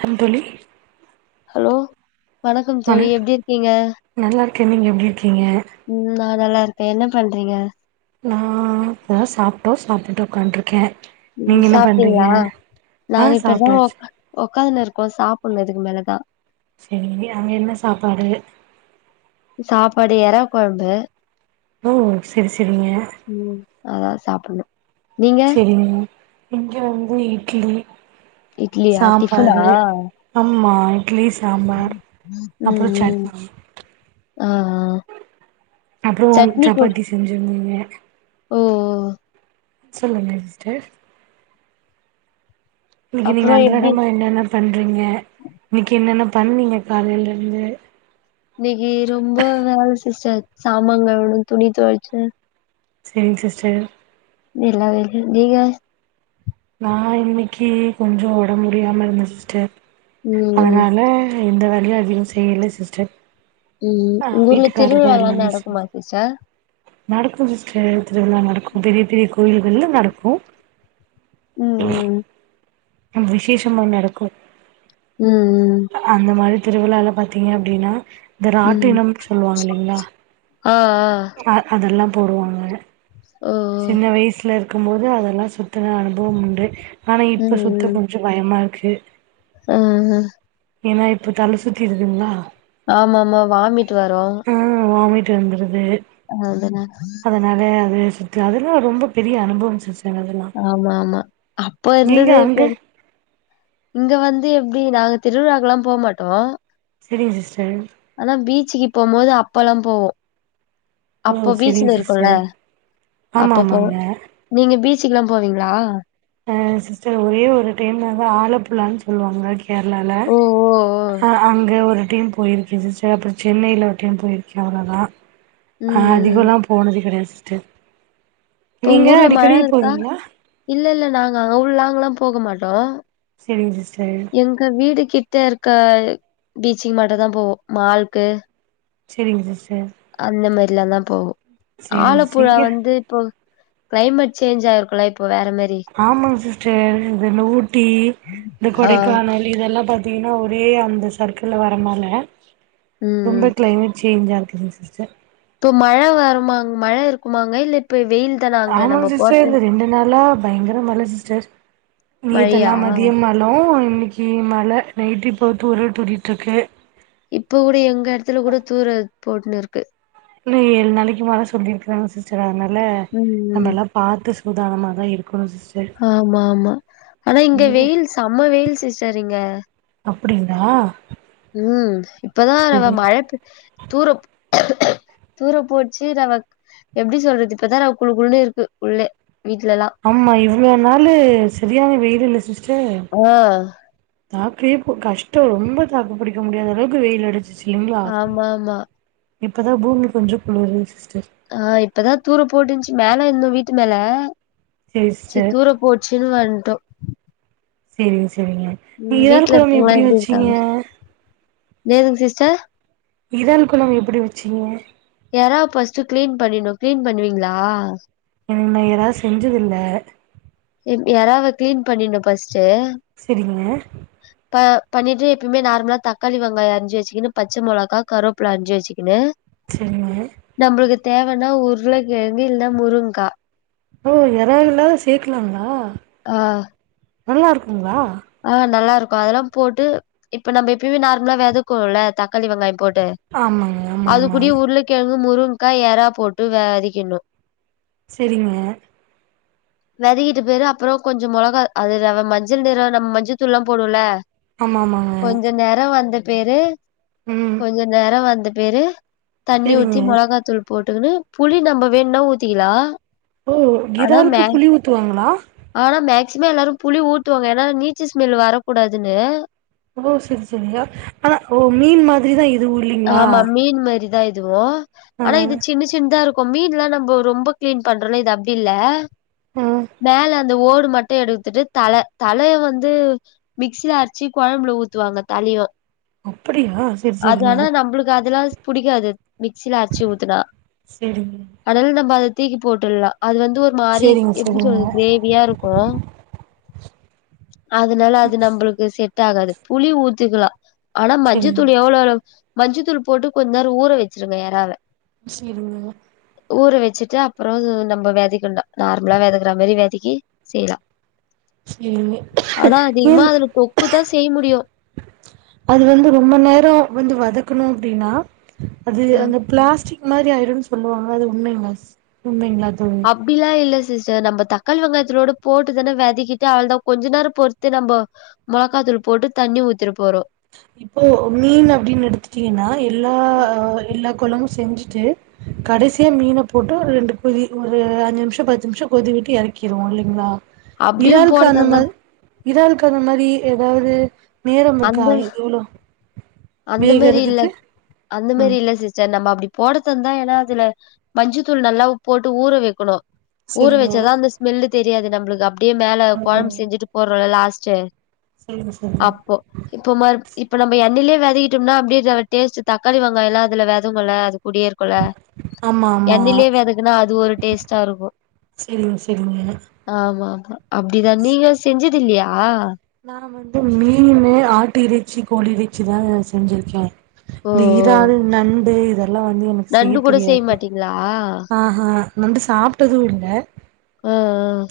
ஹ தோழி ஹலோ வணக்கம் தோழி வணக் எப்டி இருக்கீங்க நல்லா நீங்க எப்படி இருக்கி இங்க ஆஹ் நல்லா இருக்கேன் என்ன பண்றீங்க நான் அதான் சாப்பிட்டோ சாப்பிட்டு உட்காண்டருக்கேன் உம் சாப்பிட்டீங்களா ஆ நாங்க இப்பதான் சாப்ட்டாச்சு உட் உட்காந்துன்ன இருக்கும் சாப்பிடணும் இதுக்கு மேலதான் செரிங்க அங்க என்ன சாப்பாடு சாப்பாடு இற குழம்பு ஓ செரி செரிங்க அதான் சாப்பிடணும் செரிங்க இங்க வந்து இட்லி இட்லியா டிஃபனா சாம்பரு அம்மா இட்லி சாம்பார் ம் அப்புறோ சட்னி ஆஹ்ஹ் அப்புறோ சப்பாத்தி செஞ்சிருந்தீங்க ஓ ஓ சொல்லுங்க சிஸ்டர் இன்னைக்கு நீங்க அப்றோ எப்டி அன்றாடமா என்னென்ன பண்றீங்க இன்னைக்கு என்னென்ன பண்ணீங்க காலில இருந்து இன்னைக்கு ரொம்ப வேல சிஸ்டர் சாமங்கழுவணும் துணி துவச்ச சேரிங் சி்ஸ்டர் இல்ல வைகில நீங்க நான் இன்னைக்கு கொஞ்சோ உடம்புடியாம இருந்தேன் சிஸ்டர் ம் ம் அதனால அ இந்த வேலியையும் அதிகம் செய்யல சிஸ்டர் உம் ஆ உங்க ஊர்ல வீட்டுக்காரர் திருவிழாலா நடக்குமா சிஸ்டர் நடக்கும் சிஸ்டர் இப்படியெல்லா நடக்கும் பெரிய பெரிய கோயில்கள்ல நடக்கும் ம் ஆ விசேஷமா நடக்கும் உம் உம் திருவிழால பாத்தீங்க அப்படின்னா த ம் ராட்டிம் சொல்லுவாங்க இல்லைங்களா ஆ ஆ அ அதெல்லாம் போடுவாங்க ஓ ஓ சின்ன வயசுல இ க்கும்போது அதெல்லா சுத்தன அனுபவம் உண்டு ஆனா இப்ப சுத்த கொஞ்சோ பயமா இரு கு அஹ்ஹா ஏன்னா இப்போ தல சுத்திருதுங்களா ஆமா ஆமா வாமிட் வரு ட் வந்துருது [unintelligible] [unintelligible] அதெல்லா ரொம்ப பெரிய அனுபவம் சிஸ் ஆமா ஆமா அப்போ நீங்க இருந்தது அங்க இப்போ இங்க வந் ந்து எப்டி நாங்க திருவிழாக்கெல்லா போ மாட்டோ சரிங்க சிஸ்டர் ச்சீ போம்போது அப்பெல்லா போவோ அப்போ ஓ செரிங்க பீச்சல இருக்கோல சிஸ்டர் ஆமா அப்ப போவோ ஆமாங்க நீங்க பீச் ச்சிக்கலா போவீங்களா ஹா சிஸ்டர் ஒரே ஒரு டைம் நாங்களா ஆலப்புலான்னு சொல்லுவாங்க கேரளால ஓ ஓ ஓ ஆ அங்க ஒரு டீம் போயிருக்கே சிஸ்டர் அப்றோ சென்னையில ஒரு டைம் போயிருக்கே அவளோதா ம் ஆஹ் அதிகோ ம் எல்லா போனது கெடையாது சிஸ் த்து இப்ப உங்க நீங்க ஊர்ல மழ அடிக்கடி இருக்கா போவீங்களா இல்ல இல்ல நாங்க அங் அவ்ளோளாங்கலா போக மாட்டோ செரிங்க சிஸ்டர் எங்க வீடு கிட் ட்ட இருக்க பீச்சீக் மட்டு தா போவோ மால்க்கு சரிங்க சிஸ் அந்த மாரி இதெல்லாதா போகு செரிங்க சிஸ்டர் ஆலப்புழா இங்க வந்து இப்போ கிளைமேட் சேஞ்ச் ஆயிருக்கும்ல இப் ஆமாங்க சிஸ்டர் இ இந்த ஊட்டி இந்த ஆ கொடைக்கானல் இதெல்லா பாத் த்தீங்கனா ஒரே அந்த சர்க்கிள் வரமல ம் ரொம்ப கிளைமேட் சேஞ்ச் ஆ சரிங்க சிஸ்டர் இப்போ மழை வருமா அங் மழை இருக்குமாங்க இல்ல இப்போ ஆமா சிஸ்டர் இந்த ரெண்டு நாளா பயங்கர மழ சிஸ்டர் மழையா நேத்தெல்லா மதியம் மழோ இ கி மழ நைட்டு இப்போ தூறல் தூரிட்ருக்கு இப்ப கூட எங்க இடத்துல கூட தூரல் போட்டுன்னு இருக் இன்னு ஏழு நாளைக்கு மழ சொல்லிருக்றாங்க சிஸ்டர் அதனால நம்ம ம் எல்லா பாத்து சூதானமா தா இருக் ஆமா ஆமா ஆனா இங்க ம் வெயில் செம வெயில் சிஸ்டர் இங்க அப்டிங்ளா ம் இப்பதா நம்ம மழ பே தூற தூறப்போச்சு நாம எப்டி சொல்றது இப்பதான குழுகுழுன்னு இருக்கு உள்ளே வீட்லலாம் ஆம்மா இவ்ளோ நாளு சரியான வெயில் இல்ல சிஸ்டர் ஆ தாக்கே கஷ்டோ ரொம்ப தாக்கு புடிக்க முடியாத அளவுக்கு வெயில் அடிச் ஆமாமா இப்பதா பூமி கொஞ்சம் குளுருச் ஆ இப்பதான் தூர போட்டுச்சு மேல மேல இந்த வீட்டு மேல சேரி சிஸ்டர் சித்தூர போச்சுன்னு வரட்டோம் செரிங்க சிஸ் சரிங்க நீ ம் இறால் வீட்ல கொழம்பு இருக்கவங்களா எப்பிடி எப்டி வச்சீங்க இருக்காங்க நேத்துக்கு சிஸ்டர் இறால் கொழம்பு எப்பிடி வச்சீங்க எராவ ஃபர்ஸ்ட் கிளீன் பண்ணின்னும் கிளீன் பண்ணுவீங்களா ம் நா எறா செஞ்சதில்ல எராவ கிளீன் பண்ணின்னும் ஃபஸ் ஸ்ட் செரிங்க அ பண்ணிட்டு எப்புமே நார்மலா தக்காளி வெங்காயம் அரிஞ்சு வச்சுக்குனு பச்ச மொளகா கருவப்பில அஞ்சு வச்சுக்குனு செரிங்க தேவனா உருளக்கெழங்கு இல்ல முருங்க்கா ஓ எறால்ல சேக்கலாம்ங்களா ஆ நல்லா இருக்கும்ங்களா ஆ நல்லா இருக்கும் அதெல்லாம் போட்டு இப்ப நம்ம எப்புயுமே நார்மலா வெதக்கவோ ல்ல தக்காளி வெங்காயம் போட்டு ஆமாங்க ஆமா அது ஆமா கூடிய உருளகெழங்கே றம் முருங்க்கா ஏறா போட்டு வதிக்கனும் செரிங்க வெதக்கிட்ட பேரு அப்பறொ கொஞ்சொ மொளகா அது நம்ம மஞ்சள் நிறொ நம்ம மஞ்சத்தூள்லா போர்றோல்ல ஆமா ஆமாங்க கொஞ்சொ நேரொ வந்துட் பேரு ம் கொஞ்சொ நேரொ வந்துட் வேறு தண்ணி செரிங்க ஊத்தி மொளகா தூள் போட் டுக்குனு புளி நம்ப வேண்ணா ஊத்திக்கிலா ஓ கீதாருக்கு புலி ஊத் த்துவாங்களா ஆனா மேக்சிமம் எல்லாரும் புளி ஊத்தூவாங்க ஏன்னா நீச்சி ஸ்மெல் வரக்கூடாதுன்னு ஓ சரி சரியா ஆனா ஓ மீன் மாதிரிதா இது ஆமா மீன் மாறி தா இது அதுவும் ஆ ஆனா இது சின்ன சின்னதா இருக்கும் மீன் எல்லா நம்ம ரொம்ப கிளீன் பண்றோம்ல இது அப்படி இல்ல ஆ வேல அந்த ஓடு மட்டும் எடுத்துட்டு தலை தலைய வந்து மிக்சியில அரிச்சு குழம்புல ஊத்துவாங்க தலையு அப்படியா சரி சரி அது ஆனா நம்பளுக்கு அதெல்லா பிடிக்காது மிக்சில அரச்சு ஊத்துனா செரிங்க அதனால நம்ம அது தீக்கி போட்டுறல்லா அது வந்து ஒரு மாதிரி செரிங்க எப்படி செரிங்க சொல்றது கிரேவியா இருக்கும் அதனால அது நம்மளுக்கு செட் ஆகாது புளி ஊத்துக்கலா ஆனா மஞ்ச துணி எவ்ளோளவு மஞ்சு தூள் போட்டு கொஞ்ச நேரம் ஊற வச்சிருங்க எராவ சரிங்க ஊற வச்சுட்டு அப்புறம் நம்ம வெதக்கன்னு நார்மலா வெதக்குற மாதிரி வெதக்கி செய்யலா சரிங்க ஆனா அதிகமா ஏன் அதுல தொக்குதா செய்ய முடியு அது வந்து ரொம்ப நேரம் வந்து வதக்கணும் அப்படின்னா அது அ அந்த பிளாஸ்டிக் ஒரு மாரி ஆயிரும்ன்னு சொல்லுவாங்க அது உண்மைங்களா சிஸ் உண்மைங்களா தோழி அப்டிலா இல்ல‌ சிஸ்டர் நம்ம தக்காளி வெங்காயத்தலோட போட்டுதானே வெதக்கிட்டு அவ்ளதா கொஞ்ச நேர பொறுத்து நம்ம மிளகாத்தூள் போட்டு தண்ணி ஊத்திட போறோ இப்போ மீன் அப்படின்னு எடுத்துட்டீங்கன்னா எல்லா எல்லா குழம்பு செஞ்சுட்டு கடைசியாக மீனை போட்டு ஒரு ரெண்டு கொதி ஒரு அஞ்சு நிமிஷம் பத்து நிமிஷம் கொதி விட்டு இறக்கிடுவோம் இல்லைங்களா அப்டியும் இறால்க்கு போடுதாந்தா அந்தமா இறாலுக்கு அந்த மாரி ஏதாவது நேரம் இருக்கா அந்த இ அந்த மெரி இல்ல அந்த மெரி ம் இல்ல சிஸ்டர் நம்ம அப் அப்படி போட்றதா இருந்தா ஏன்னா அதுல மஞ்சு தூள் நல்லா போட்டு ஊற வைக்கணும் ஊற சரிங்க வச்சதான் அந்த ஸ்மெல்லு தெரியாது நம் ஒழங்காப் டியே மேல ஆ குழம்பு செஞ்சட்டு போட்றது லாஸ்ட் ச்ச சரிங்க சரிங்க அப்போ இப்போ மறு இப்ப நம்ப எண்ணெலேயே வே துக்கிட்டோம்னா அப்டியே ஜே டேஸ்ட் தக்காளி வெங்காயலா அதுல வெதங்கும்ல அது கூடியே இருக்கும்ல ஆமா ஆமா எண்ணைலே வெதக்குனா அது ஒரு டேஸ்டா இருக்கும் சரிங்க சரிங்க ஆமா அப்டிதான் நீங்க செஞ்சு இத்தில்லியா நா வந்து மீனு ஆட்டு இறைச்சி கோழி இறைச்சி தா செஞ்சிருக்கேன் ஓ இந்த இறால்லு நண்டு அதுலாவந்து எனக்கு செய்ய நண்டு கூட தெரியாது மாட்டீங்களா ஆ ஹா நண்டு சாப்ட்டதும் இல்ல ம் ம்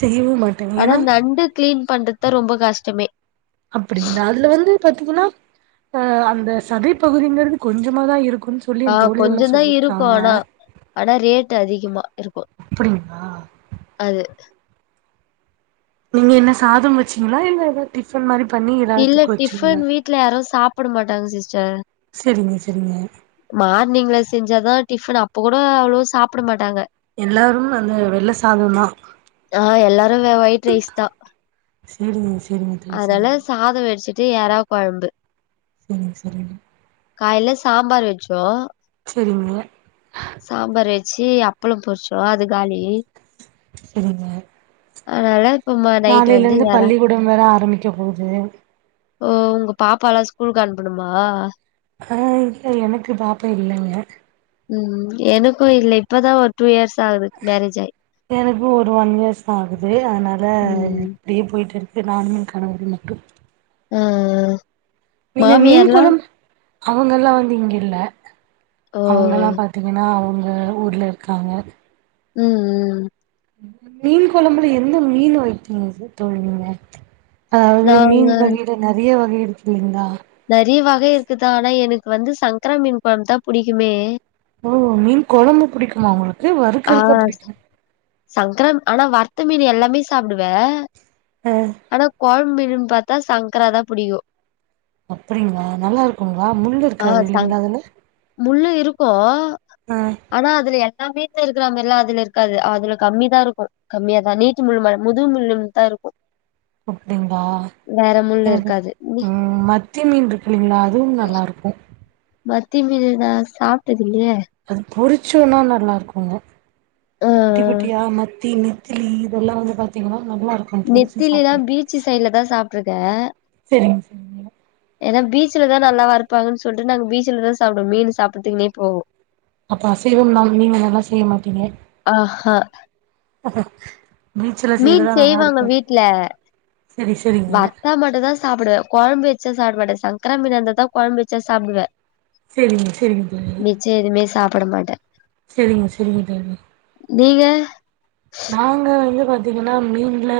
செய்யவு மாட்டே ஆனா ஏன்னா நண்டு கிளீன் பண்றத் தா ரொம்ப கஷ்டமே அப்டிங்களா அதுல வந்து பாத்தீங்கன்னா அ அந்த சதை பகுதிங்கிறது கொஞ்சமாதா இருக் ஆ கொஞ்சதான் இருக்கும் ஆனா ஆனா ரேட்டு அதிகமா இருக்கும் அப்டிங்களா அது நீங்க என்ன சாதம் வச்சீங்களா இல்ல ஏதா டிஃபன் மாரி பண்ணி இறால் இல்ல தொக்கு வச்சீங்களா டிபன் வீட்ல யாரும் சாப்புட மாட்டாங்க சிஸ்டர் செரிங்க செரிங்க மார்னிங்ல செஞ்சாதான் டிஃபன் அப்போ கூட அவ்ளோ சாப்புட மாட்டாங்க எல்லாரும் அந்த வெள்ள சாதம் தா ஆ எல்லாரும் வே ஒயிட் ரைஸ் தா செரிங்க ஸ் அதனால சாதம் வெடிச்சிட் டு எறா கொழம்பு சரிங்க சரிங்க காலில சாம்பார் வச்சோம் தெரியுங்க சாம்பார் வச்சு அப்பளம் பொரிச்சோம் அது காலி சரிங்க அதனால இப்ப ம நைட் வந்து நாளைலேந்து எறா பள்ளிக்கூடம் வேற ஆரம்பிக்க போவ்து ஓ உங்க பாப்பாலா ஸ்கூலுக் அனுப்பணுமா ஆ எனக்கு பாப்பா இல்லங்க ம் எனக்கு இல்ல இப்பதா ஒரு டூ இயர்ஸ் ஆகுது மேரேஜ் ஆயி எனக்கு ஒரு ஒன் இயர்ஸ்தா ஆகுது அனால ம் இப்டியே போய்ட்ருக் கு நானும் என் கணவரு மட்டு அ ஆ நீங்க மீன் மாமியார்லா குழம் அவங்கெல்லா வந்து இங்க இல்ல. ஓ! அவங்கலா பாத்தீங்கன்னா அவங் எல்லாரு ஊர்ல இருக்காங்க ம் ம் ம் மீன் குழம்புல எந்த மீன வைத்தீங்க ச [unintelligible] அதாவது நான் மீன் வகைல நெறைய வ நெறயருக்குது இந்தா நறிய வகை இருக்குதா ஆனா எனக்கு வந்து சன்க்ரா மீன் கொழம் தா புடிக்குமே. ஓ மீன் கொழம்பு புடிக்குமா ஒங்களுக் க்கு வறுக்குறக்க பிடிக்கல. சங்கரம் ஆனா வற்த்த மீனு எல்லாமே சாப்புடுவே ஆ ஆனா கொழமு மீன் னு பாத்தா சங்கராதா புடிக்கு. அப்படிங்களா, நல்லா இருக்குங்களா? முள்ளு ஆ இருக்காது சங் இல்லீங்களா அதுல? முள்ளு இருக்கோ ஆ ஆனா அதுல எ நா வீ ல இருக்கிற மாரி எல்லா அதுல இருக்காது, அதுல கம்மிதா இருக்கு கம்மியாதா நீட்டு முள்ளு முதுகு முள்ளுதா இருக்கு அப்படிங்களா, எனக்கு இருக்காது. மி ம் மத்தி மீன் இருக்கு இல்லீங்களா அதுவும் நல்லா இருக்கு மத்தி மீனு நா சாப்ட்டுரு அது புரி சுன்னா நல்லாருக்குங்க அ, குட்டி அ. குட்டியா மத்தீனு த்திலி இதெல்லா வந்து பாத்தீங்கனா நெத்திலினா பீச்சு சைட்ல தா சாப் ட்டுருக்க செரிங்க செரிங்க ஏன்னா பீச்சுல தா நல்லாவா இருப்பாகன்னு சொல்ட்டு நாங்க பீச்சுல தா சாப்புடுவோ மீன் சாப்டுதுக்குன்னே போவோ அப்ப அசைவம் நாளுமே மீனெல்லா செய்யமாட்டீங்க. ஆஹா அஹ மீன் செய்வாங்க வீட்ல, செரி செரிங்க வறுத்தா மட்டுதா சாப்பிடுவே. கொழம்பு வச்சா சாப்புட மாட்டே, சங்கரா மீனா இருந்தா தா கொழம்பு வச்சு சாப்புடுவே. செரிங்க, செரிங்க தோழி போட மாட்டே செரிங்க செரிங்க தோழி நீங்க நாங்க வந்து பாத்தீங்கன்னா மீன்ல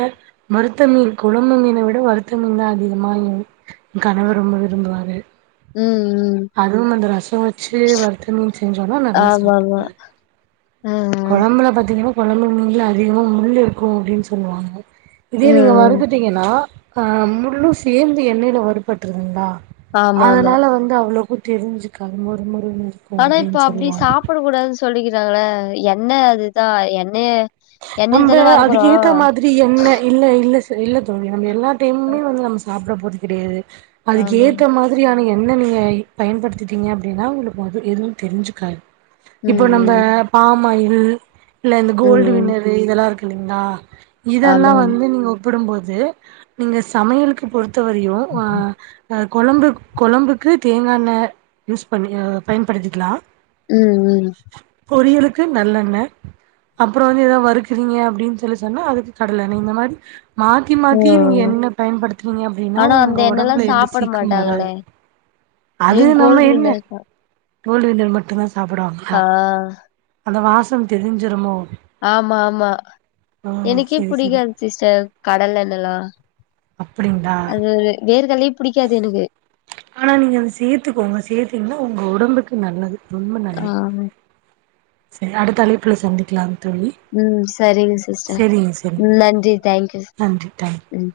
மருத்த மீன் கொழம்பு மீன விட வருத்த மீன் தா அதிகமா இ கணவர் ரொம்ப விரும்புவாரு ம் ம் அதுவூ அந்த ரசம் வெச்சு வருத்த மீன் செஞ்சோனா நல்லா சாப்ட் ஆமாமா ஆ [inaudible] கொழம்புல பாத் திங்கமா கொழம்பு மீன்லே அதிகமா முள்ளு இருக்கோ அப்டின் சொல்லுவாங்கே இதே ஆ நீங்கே ம் வருத்துட்டீங்கனா ஆ முள்ளூ சேந்து எண்ணெயிலே வருபற்றுதுங்ளா ஆமாமா அதனாலே வந்து அவ்ளோ புது தெரிஞ்சுக்காது மொருமொரு ஆனா இப்போ அப்டி சாப்புட கூடாதுன் சொல்லிகிரு காங்களே எண்ணெ அதுதா எண்ணெயே நம்பே அதுக்கு ஏத்தே மாதிரி எண்ணெ இல்லே இல்லே தனில்லேப் தோழி நம்மே எல்லா டைம்மே வந்து நம்மே சாப்பரம் போத்து கிடேயிரு அதுக் ஆமா கேத்த மாதிரியான எண்ணெ நீங்கே இப் பயன்படுத்திட்டீங்கே அப்டினா உங்குளுக் மொது எதுவு தெரிஞ்சுக்காது ம் இப்போ நம்பே ம் பாமாயில் அ ல இந்த ம் கோல் [unintelligible] ம் அது இதல்லா குல்லீங்ளா இதல்லா ஆமாமா வந்து நீங்க விடும்போது நீங்க சமையலுக்கு பொறுத் த்த வரையு ஆ அ கொழம்பு கொழம்புக்கு தேங்கா எண்ணய் யூஸ் பண்ணி பயன்படுத்திக்கலா உம் உம் பொரியலுக்கு நல்லண்ண அப்- அப்புறோ வந்து ஏதாவது வருக்குறீங்க அப்படின்னு சொல்லி சொன்னா அதுக்கு கடலென்ன இந்த மாரி மாத்தி மாத்தி ஓ நீங்க என்ன பயன்படுனீங்க அப்படின்னா ஆனா உங்க அந்த எண்ணெல்லா ஒடம்புல எந்த சாப்பிட சீக்கும் மாட்டாங்களே வராது ஏ அது நம்ம கோல்டு என்ன வின்னர் தா கோல்வினர் மட்டும்தா ஆ அந்த வாசம் தெரிஞ்சுருமோ ஆமா ஆமா எனக்கே செரி செரி புடிக்காது சிஸ்டர் கடல்லெண்ணலா அப்படிங்களா [unintelligible] எனக்கு ஆனா நீங்க அத சேத்துக்கோங்க சேத்தீங்கன்னா ஒங்- ஒடம்புக்கு நல்லது ரொம்ப ஆ நல்லது சரி அடுத்த அழப்புள்ள சந்திக்கலா உம் சரிங்க சிஸ்டர்ம் செரிங்க நன்றி தேங்க்யூ நன்றி தேங்க்யூ ம்